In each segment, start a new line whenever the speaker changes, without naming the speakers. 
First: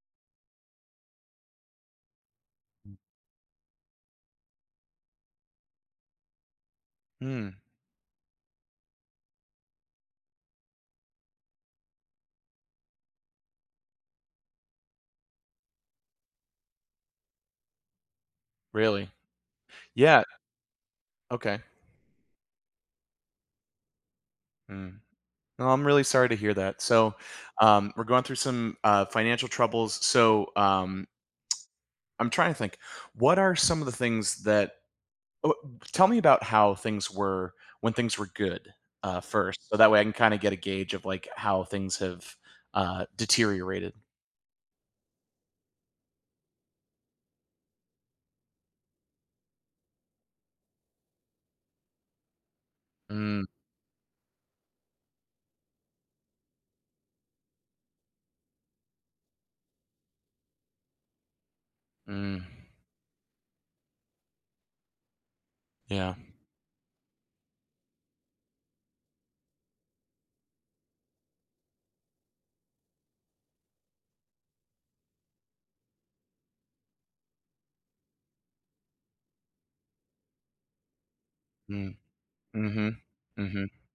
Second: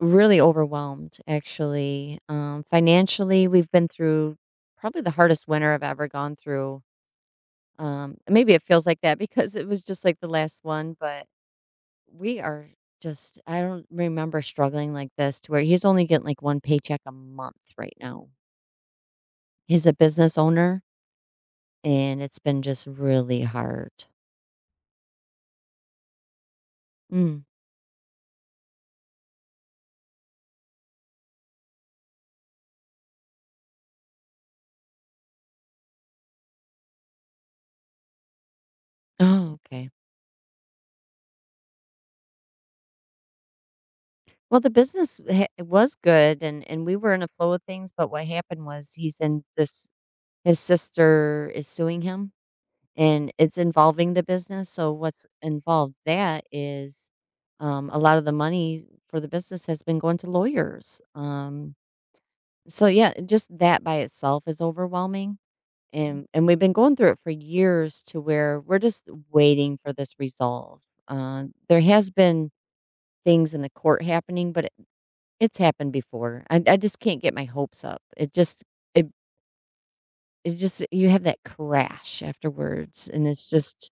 Really overwhelmed, actually. Financially, we've been through probably the hardest winter I've ever gone through.
Mm,
Maybe it feels like that because it was just like the last one, but we are just, I don't remember struggling like this to where he's only getting like one paycheck a month right now.
really?
He's a
Yeah,
business owner,
okay.
and it's been just really hard.
Mm. No, I'm really sorry to hear that. So,
Mm.
we're going through some, financial troubles, so, I'm trying to think, what are some of the things oh, tell me about how things were when things were good,
Oh,
first, so
okay.
that way I can kinda get a gauge of, like, how things have, deteriorated.
Well, the business was good, and we were in a flow of things, but what happened was he's in this. His sister is suing him, and
Mm,
it's involving the business, so what's involved that is, a lot of the money for the business has been going to lawyers,
mm,
so yeah, just that by itself is overwhelming. Mm.
yeah,
And we've been going through it for years to where we're just waiting for this resolve. There has been things in the court happening, but it's happened before. I just can't get my hopes up, it just it you have that
mm,
crash
mhm,
afterwards, and it's
mhm.
just.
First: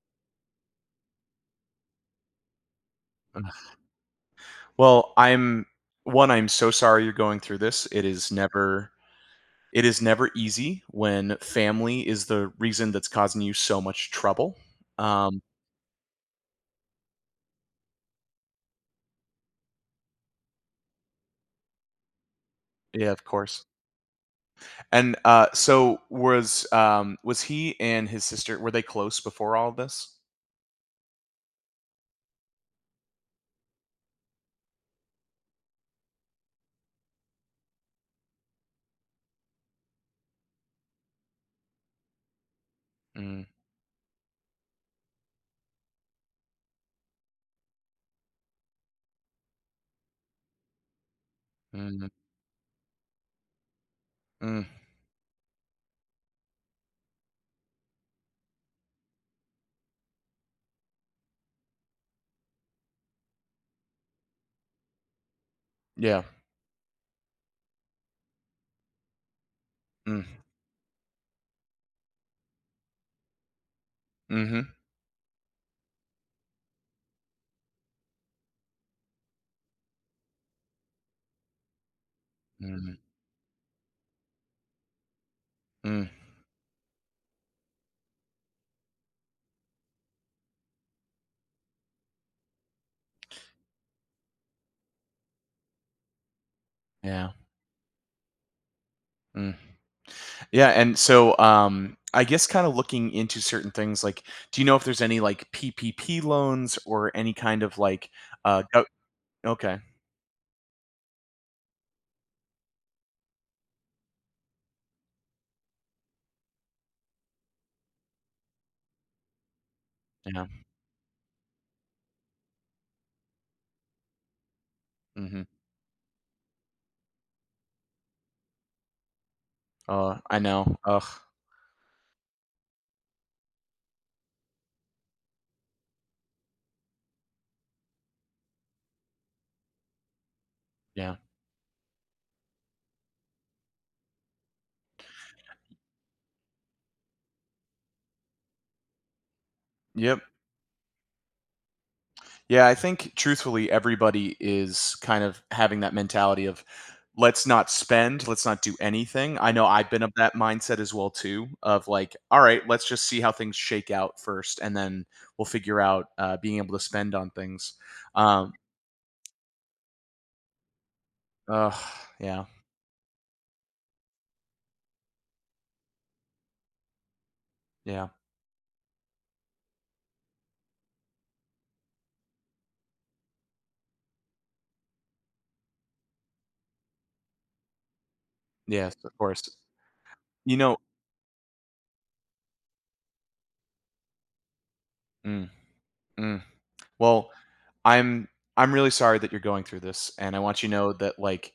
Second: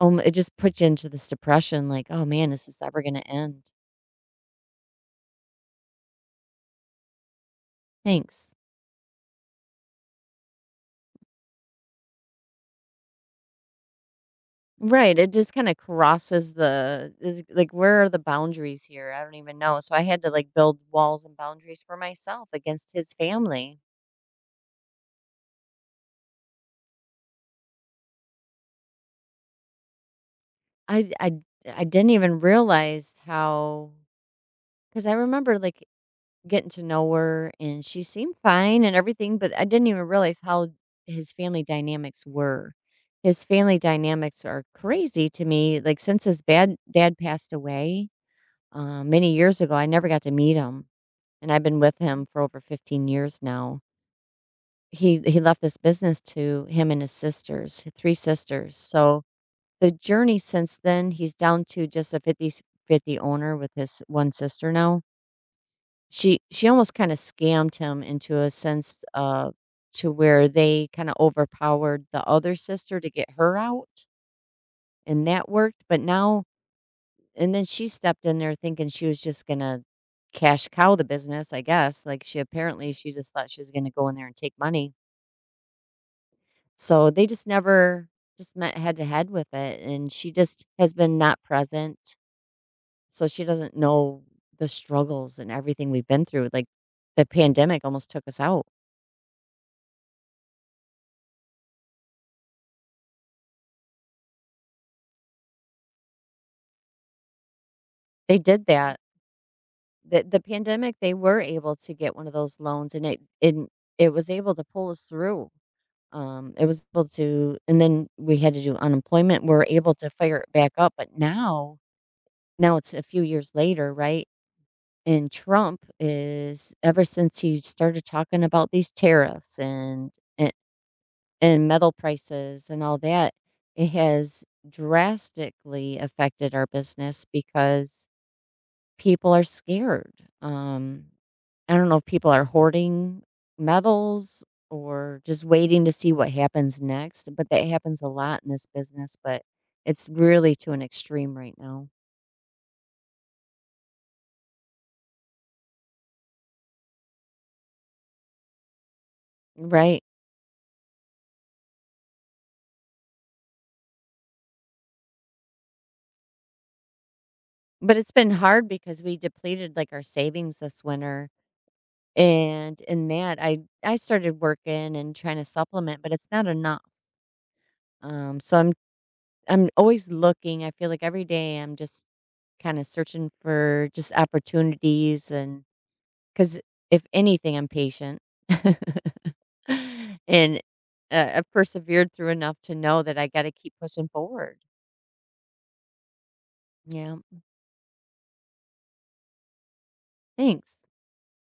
It just puts you into this depression, like, "Oh man, is this ever gonna end?"
Well, I'm so sorry you're going through this,
Thanks.
it is never easy when family is the reason that's causing you so much trouble.
Right, it
Um
just kinda crosses the is like, where are the boundaries here? I don't even know, so I had to, like, build walls and boundaries for myself against
Yeah,
his
of course.
family.
And, so was he and his sister were they close before all this?
I I I didn't even realize how, because I remember, like, getting to know her and she seemed fine and everything, but I didn't even realize how his family dynamics were. His
Mm,
family dynamics are crazy to me. Like, since his bad dad passed away many years ago, I never got to meet him, and I've been with
mm,
him for over 15 years now.
mm,
He left this business to him and his sisters, three sisters. So the journey since then, he's down to just a 50-50 owner with his one sister now.
yeah,
She almost kinda scammed him into a sense, to
mm,
where they kinda overpowered the other sister to get her out,
mhm,
and that worked, but now and then she stepped in there thinking she was just gonna cash cow the business, I guess. Like, she apparently
mhm,
she just thought she was gonna go in there and take money.
mm,
So, they just never just met head to head with it, and she just has been not present, so she doesn't know the struggles and everything we've been through, like, the
yeah,
pandemic almost took us out.
mm. Yeah, and so, I guess kinda looking into certain things, like, do you know if there's any, like, PPP loans or any kind of, like,
They did
go
that.
okay,
The pandemic, they were able to get one of those loans, and it was able to pull us through. It was able to, and then we had to do unemployment. We're able to fire
yeah,
it back up, but now now it's a few years later, right? And
mhm.
Trump is ever since he started talking about these tariffs and
Oh, I
and,
know, ugh.
and metal prices and all that, it has drastically affected our business because people are scared. Um,
Yeah.
I don't know if people are hoarding medals or just waiting to see what happens next, but that happens a lot in this business, but it's
Yep.
really to an extreme right now.
Yeah, I think truthfully everybody is kind of having that mentality of let's not spend, let's not do anything. I know I've been
Right.
of that mindset as well too of like, all right, let's just see how things shake out first and then we'll figure out being able to spend on things.
But it's been
Um
hard because we depleted like our savings this winter.
uh yeah.
And in that, I started working and trying to supplement, but it's not enough.
Yeah.
So I'm always looking. I feel like every day I'm just kind of searching for just opportunities and 'cause if anything, I'm patient.
Yes, of course. You
And,
know,
I've persevered through enough to know that I gotta keep pushing forward.
mm, mm.
Yeah.
Well, I'm I'm really sorry that you're going through this and I want you to
Thanks.
know that like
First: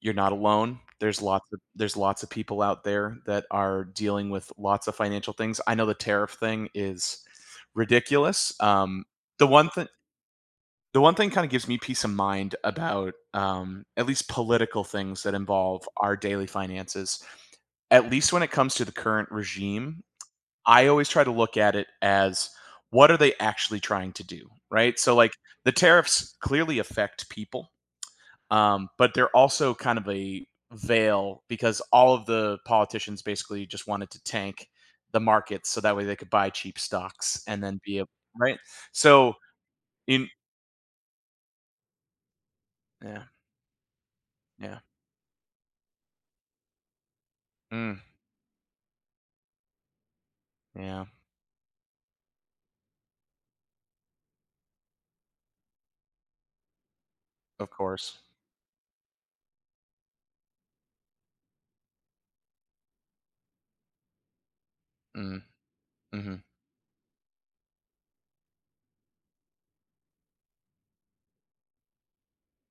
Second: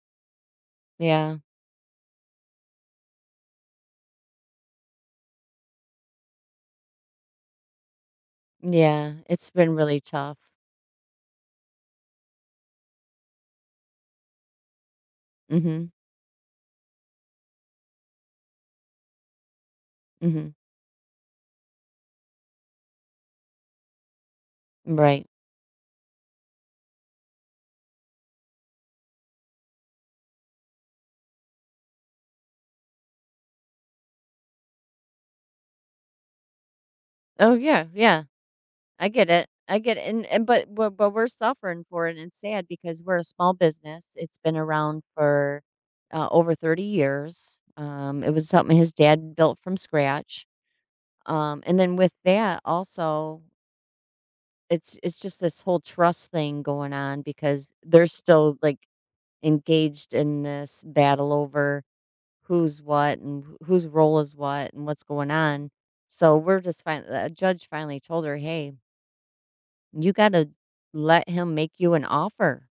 you're not alone.
Yeah.
There's lots of people out there that are dealing with lots of financial things. I know the tariff thing is ridiculous.
Yeah.
The
It's
one
been
thing,
really tough.
kind of gives me peace of mind about, at least political things that involve
Mhm.
our daily finances, at least when it comes to the current regime,
Mhm.
I always try to look at it as what are they actually trying to do, right? So
Right.
like the tariffs clearly affect people. But they're also kind of a veil because all of the politicians basically just wanted to tank the markets so that way they could buy cheap stocks
Oh,
and then
yeah,
be a
yeah.
right.
I get
So
it. I get it. And
in
and but we're suffering for it, and it's sad because we're
yeah,
a small business. It's been
yeah,
around for, over 30 years.
mm,
It was something his dad built from scratch.
yeah,
And then with that also, it's just this whole trust thing going on
of
because they're
course,
still, like, engaged in this battle over who's what and wh whose role is what and what's going
mm,
on.
hmm,
So we're just fin a judge finally told her, "Hey, you gotta let him make you an offer."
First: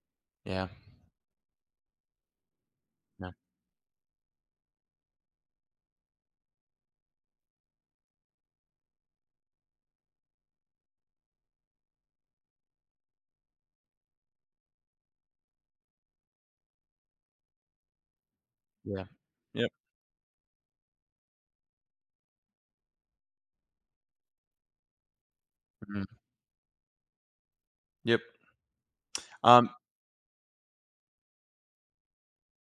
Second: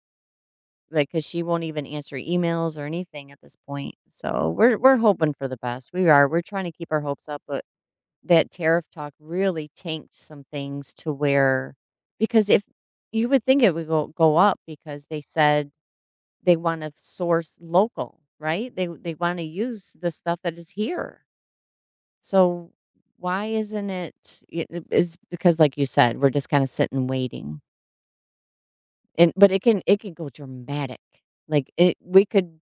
yeah,
Like, 'cause she won't even answer emails or anything
yeah,
at this point. So we're hoping for the best. We are. We're trying to keep our hopes up, but that tariff talk really tanked some things to where, because if you would think it would go up because they said they want to source local, right? They
yeah,
they want to
yep,
use the stuff that is here. So why isn't it? It's because, like you
mhm,
said, we're just kind of sitting waiting.
yep.
And but
Um,
it can go dramatic. Like we could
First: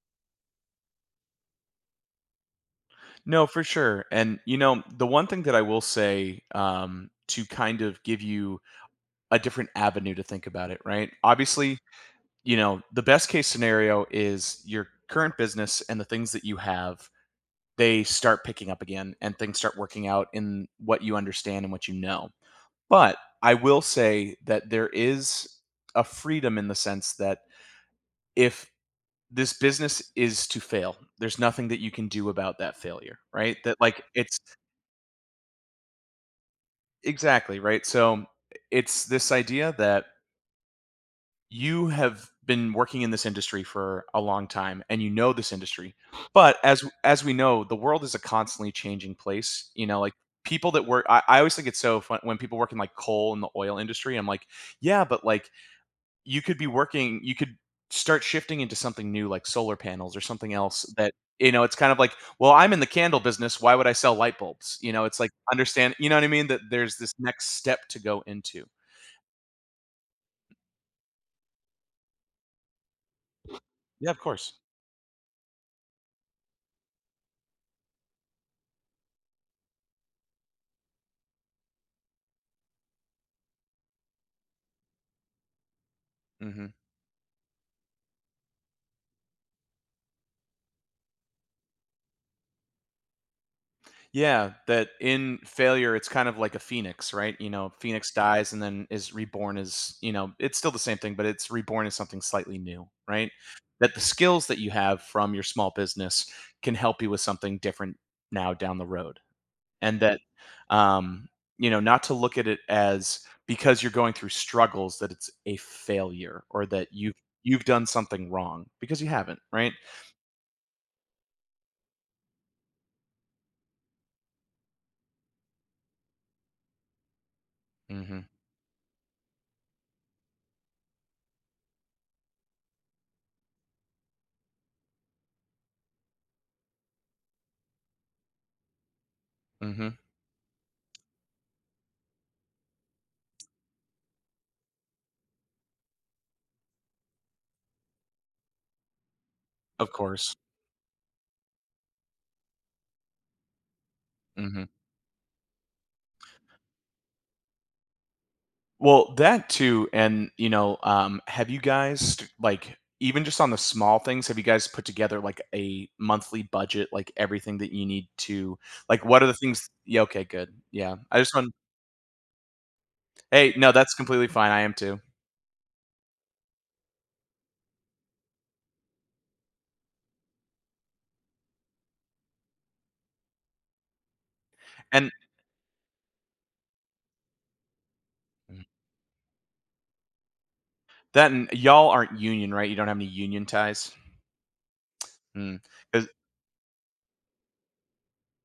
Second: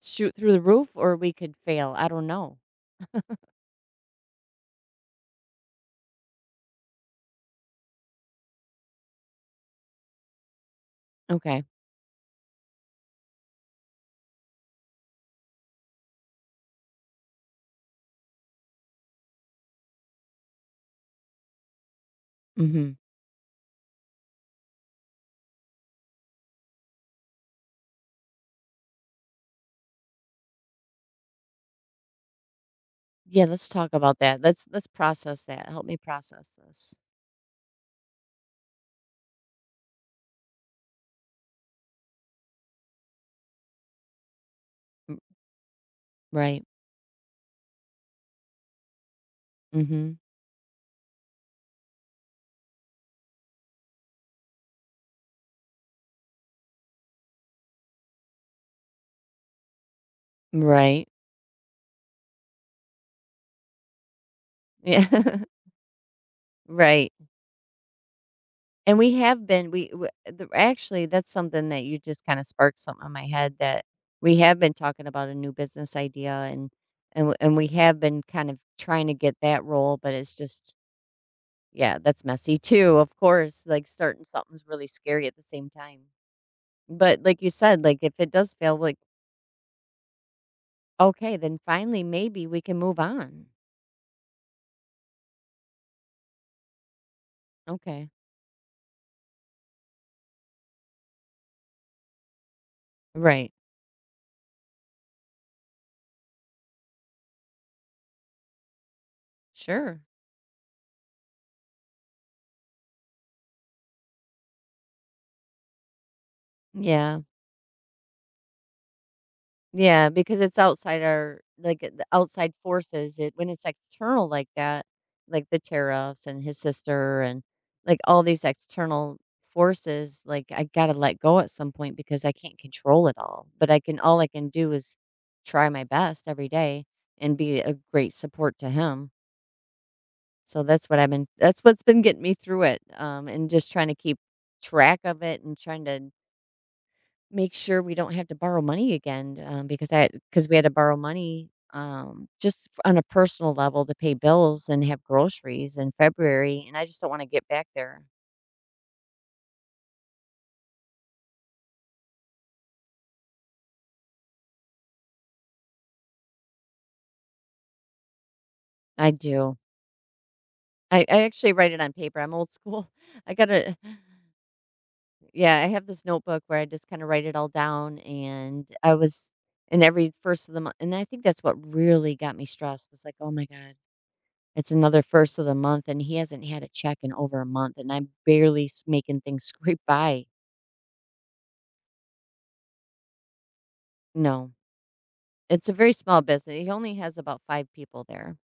shoot through the roof, or we could fail. I don't know.
no, for sure. And you know, the one thing that I will say, to kind of give you a different avenue to think about it, right?
Okay.
Obviously, you know, the best case scenario is your current business and the things that you have, they start picking up again and things start working out in what you understand and what you know.
Hmm.
But I will say that there is a freedom in the sense that if this business is to fail, there's nothing that you can do about that failure,
Yeah,
right?
let's
That,
talk
like,
about
it's
that. Let's process that. Help me process this.
exactly right. So it's this idea that you have been working in this industry for a long time and you
M-
know this industry, but
Right.
as we know, the world is a constantly changing place, you know, like
Mhm.
people that work, I always think it's so fun when people work in like coal and the oil industry. I'm like, yeah, but like you could be working you could start shifting into something new, like solar panels or something else
Right.
that, you know, it's kind of like, well, I'm in the candle business, why would I sell light bulbs? You know, it's like
Yeah.
understand, you know what I mean, that there's this
Right.
next step to go into.
And we have been, actually that's something that you just kind of sparked something in my head, that
Yeah, of
we
course.
have been talking about a new business idea, and we have been kind of trying to get that role, but it's just, yeah, that's messy too. Of course, like starting something's really scary at the same time.
Hmm.
But like you said, like if it does fail, like, okay, then finally, maybe we can move on.
Yeah, that in failure, it's kind of like a phoenix, right? You know, phoenix
Okay.
dies and then is reborn as, you know, it's still the same thing, but it's reborn as something slightly new, right?
Right.
That the skills that you have from your small business can help you with something different now down the road. And
Sure.
that, um, you know, not to look at it as because you're going through struggles that it's a failure or that you've
Yeah.
you've done something wrong because you haven't, right?
Yeah, because it's outside our, like, the outside forces. It when it's external like that, like the tariffs and his sister and like all
Hmm.
these external forces, like I got to let go at some point because I can't control it all. But I can, all I can do is try my best every day and be a great support to him.
Hmm.
So that's what I've been, that's what's been getting me through it, and just trying to keep track of it and trying to make sure we don't have to borrow money again,
Of
because I
course.
because we had to borrow money, just f on a personal level to pay
Hmm.
bills and have groceries in February, and I just don't wanna get back there.
Well, that too, and, you know, have you guys, like, even just on the small things, have you guys put together, like, a monthly budget, like, everything that you need to, like,
I
what are the
do.
things. Yeah, okay, good, yeah.
I
I
I
just want.
actually write it on paper, I'm old school. I
Hey, no,
gotta.
that's completely fine, I am too.
Yeah, I have this notebook where I just kinda write it all down, and I was, and every first of the month, and I think that's what really got me stressed was like, "Oh my god, it's another
And
first of the month, and he hasn't had a check in over a month, and I'm barely s making things scrape by."
that and y'all aren't union, right? You don't have any union ties?
No.
Mm,
It's a very
'cause
small business. He only has about 5 people there.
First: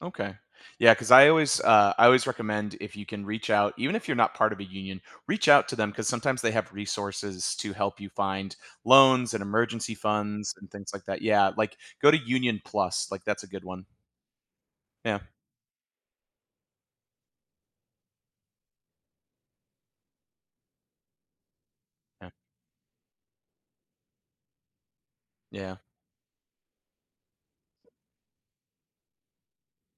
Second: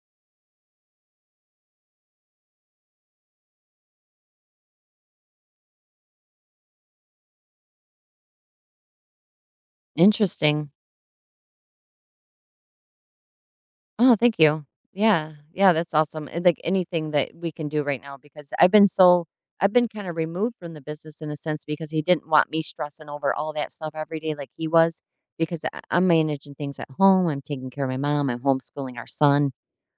okay. Yeah, because I always, I always recommend if you can reach out, even if you're not part of a union, reach out to them because sometimes they have resources to help you find loans and emergency funds and
Interesting.
things like that. Yeah, like go to Union Plus, like that's a good one.
Oh, thank you.
Yeah,
Yeah. Yeah, that's awesome. And like anything that we can do right now, because I've been so I've been kind of removed from the business in a sense because he didn't
yeah,
want me stressing over all that stuff every day like he was, because
yeah.
I'm managing things at home, I'm taking care of my mom, I'm homeschooling our son.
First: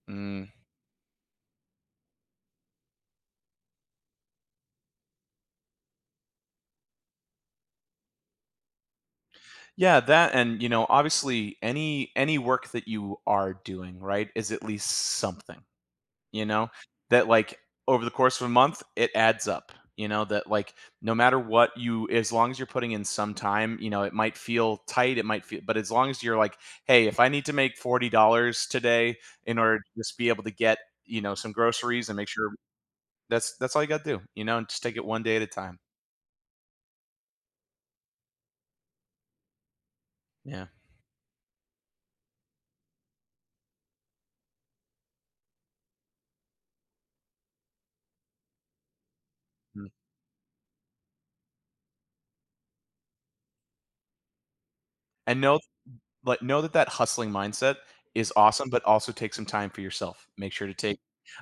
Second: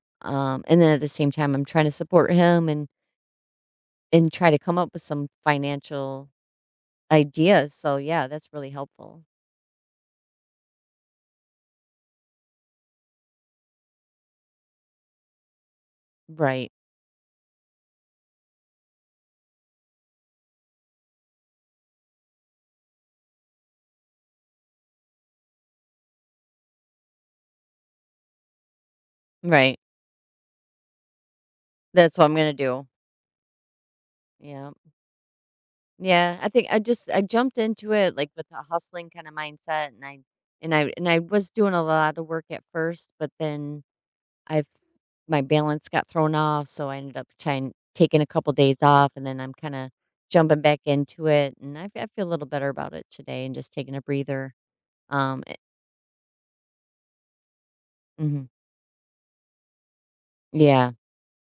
Mm.
And then at the same time I'm trying to support him and try to come up with some financial ideas. So yeah, that's really helpful.
Yeah, that and you know, obviously any work that you are doing, right, is at least something. You know?
Right.
That like over the course of a month, it adds up, you know, that like no matter what, you, as long as you're putting in some time, you know, it might feel tight, it might feel, but as long as you're like, "Hey, if I need to make $40 today in order
Right.
to just be able to get, you know, some groceries and
That's what
make
I'm
sure,"
going to do.
that's all you gotta do, you know, and
Yeah.
just take it one day at a time.
Yeah, I think I just I jumped into it, like, with a hustling kinda mindset, and I
Yeah.
and I and I was doing a lot of work at first, but then I've my balance got thrown off, so I ended up trying taking a couple days off, and then I'm
Mm.
kinda jumping back into it, and I feel a little better about it today and just taking a breather.
And
Um, eh
know But know that that hustling mindset is
Mhm.
awesome, but also take some time for yourself. Make sure to
Yeah.
take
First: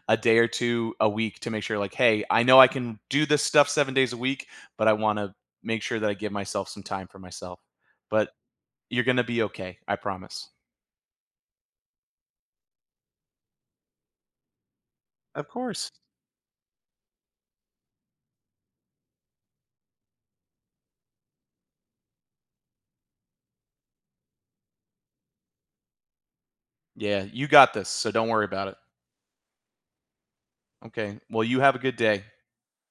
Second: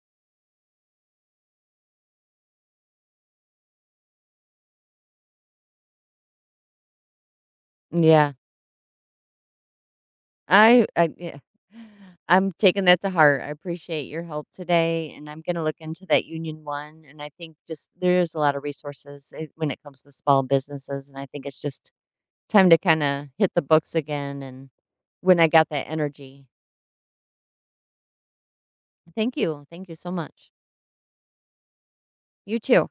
a day or two a week to make sure like, "Hey, I know I can do this stuff 7 days a week, but I wanna make sure that I give myself some time for myself." But
Yeah.
you're gonna be okay, I promise.
I yeah. I'm taking that to heart. I appreciate your help today, and I'm
Of
gonna look
course.
into that Union One, and I think just there's a lot of resources, when it comes to small businesses, and I think it's just time to kinda hit the books again and when I got that energy.
Yeah, you got this, so don't worry about it.
Thank you. Thank you so much.
Okay. Well, you have a good day.
You too.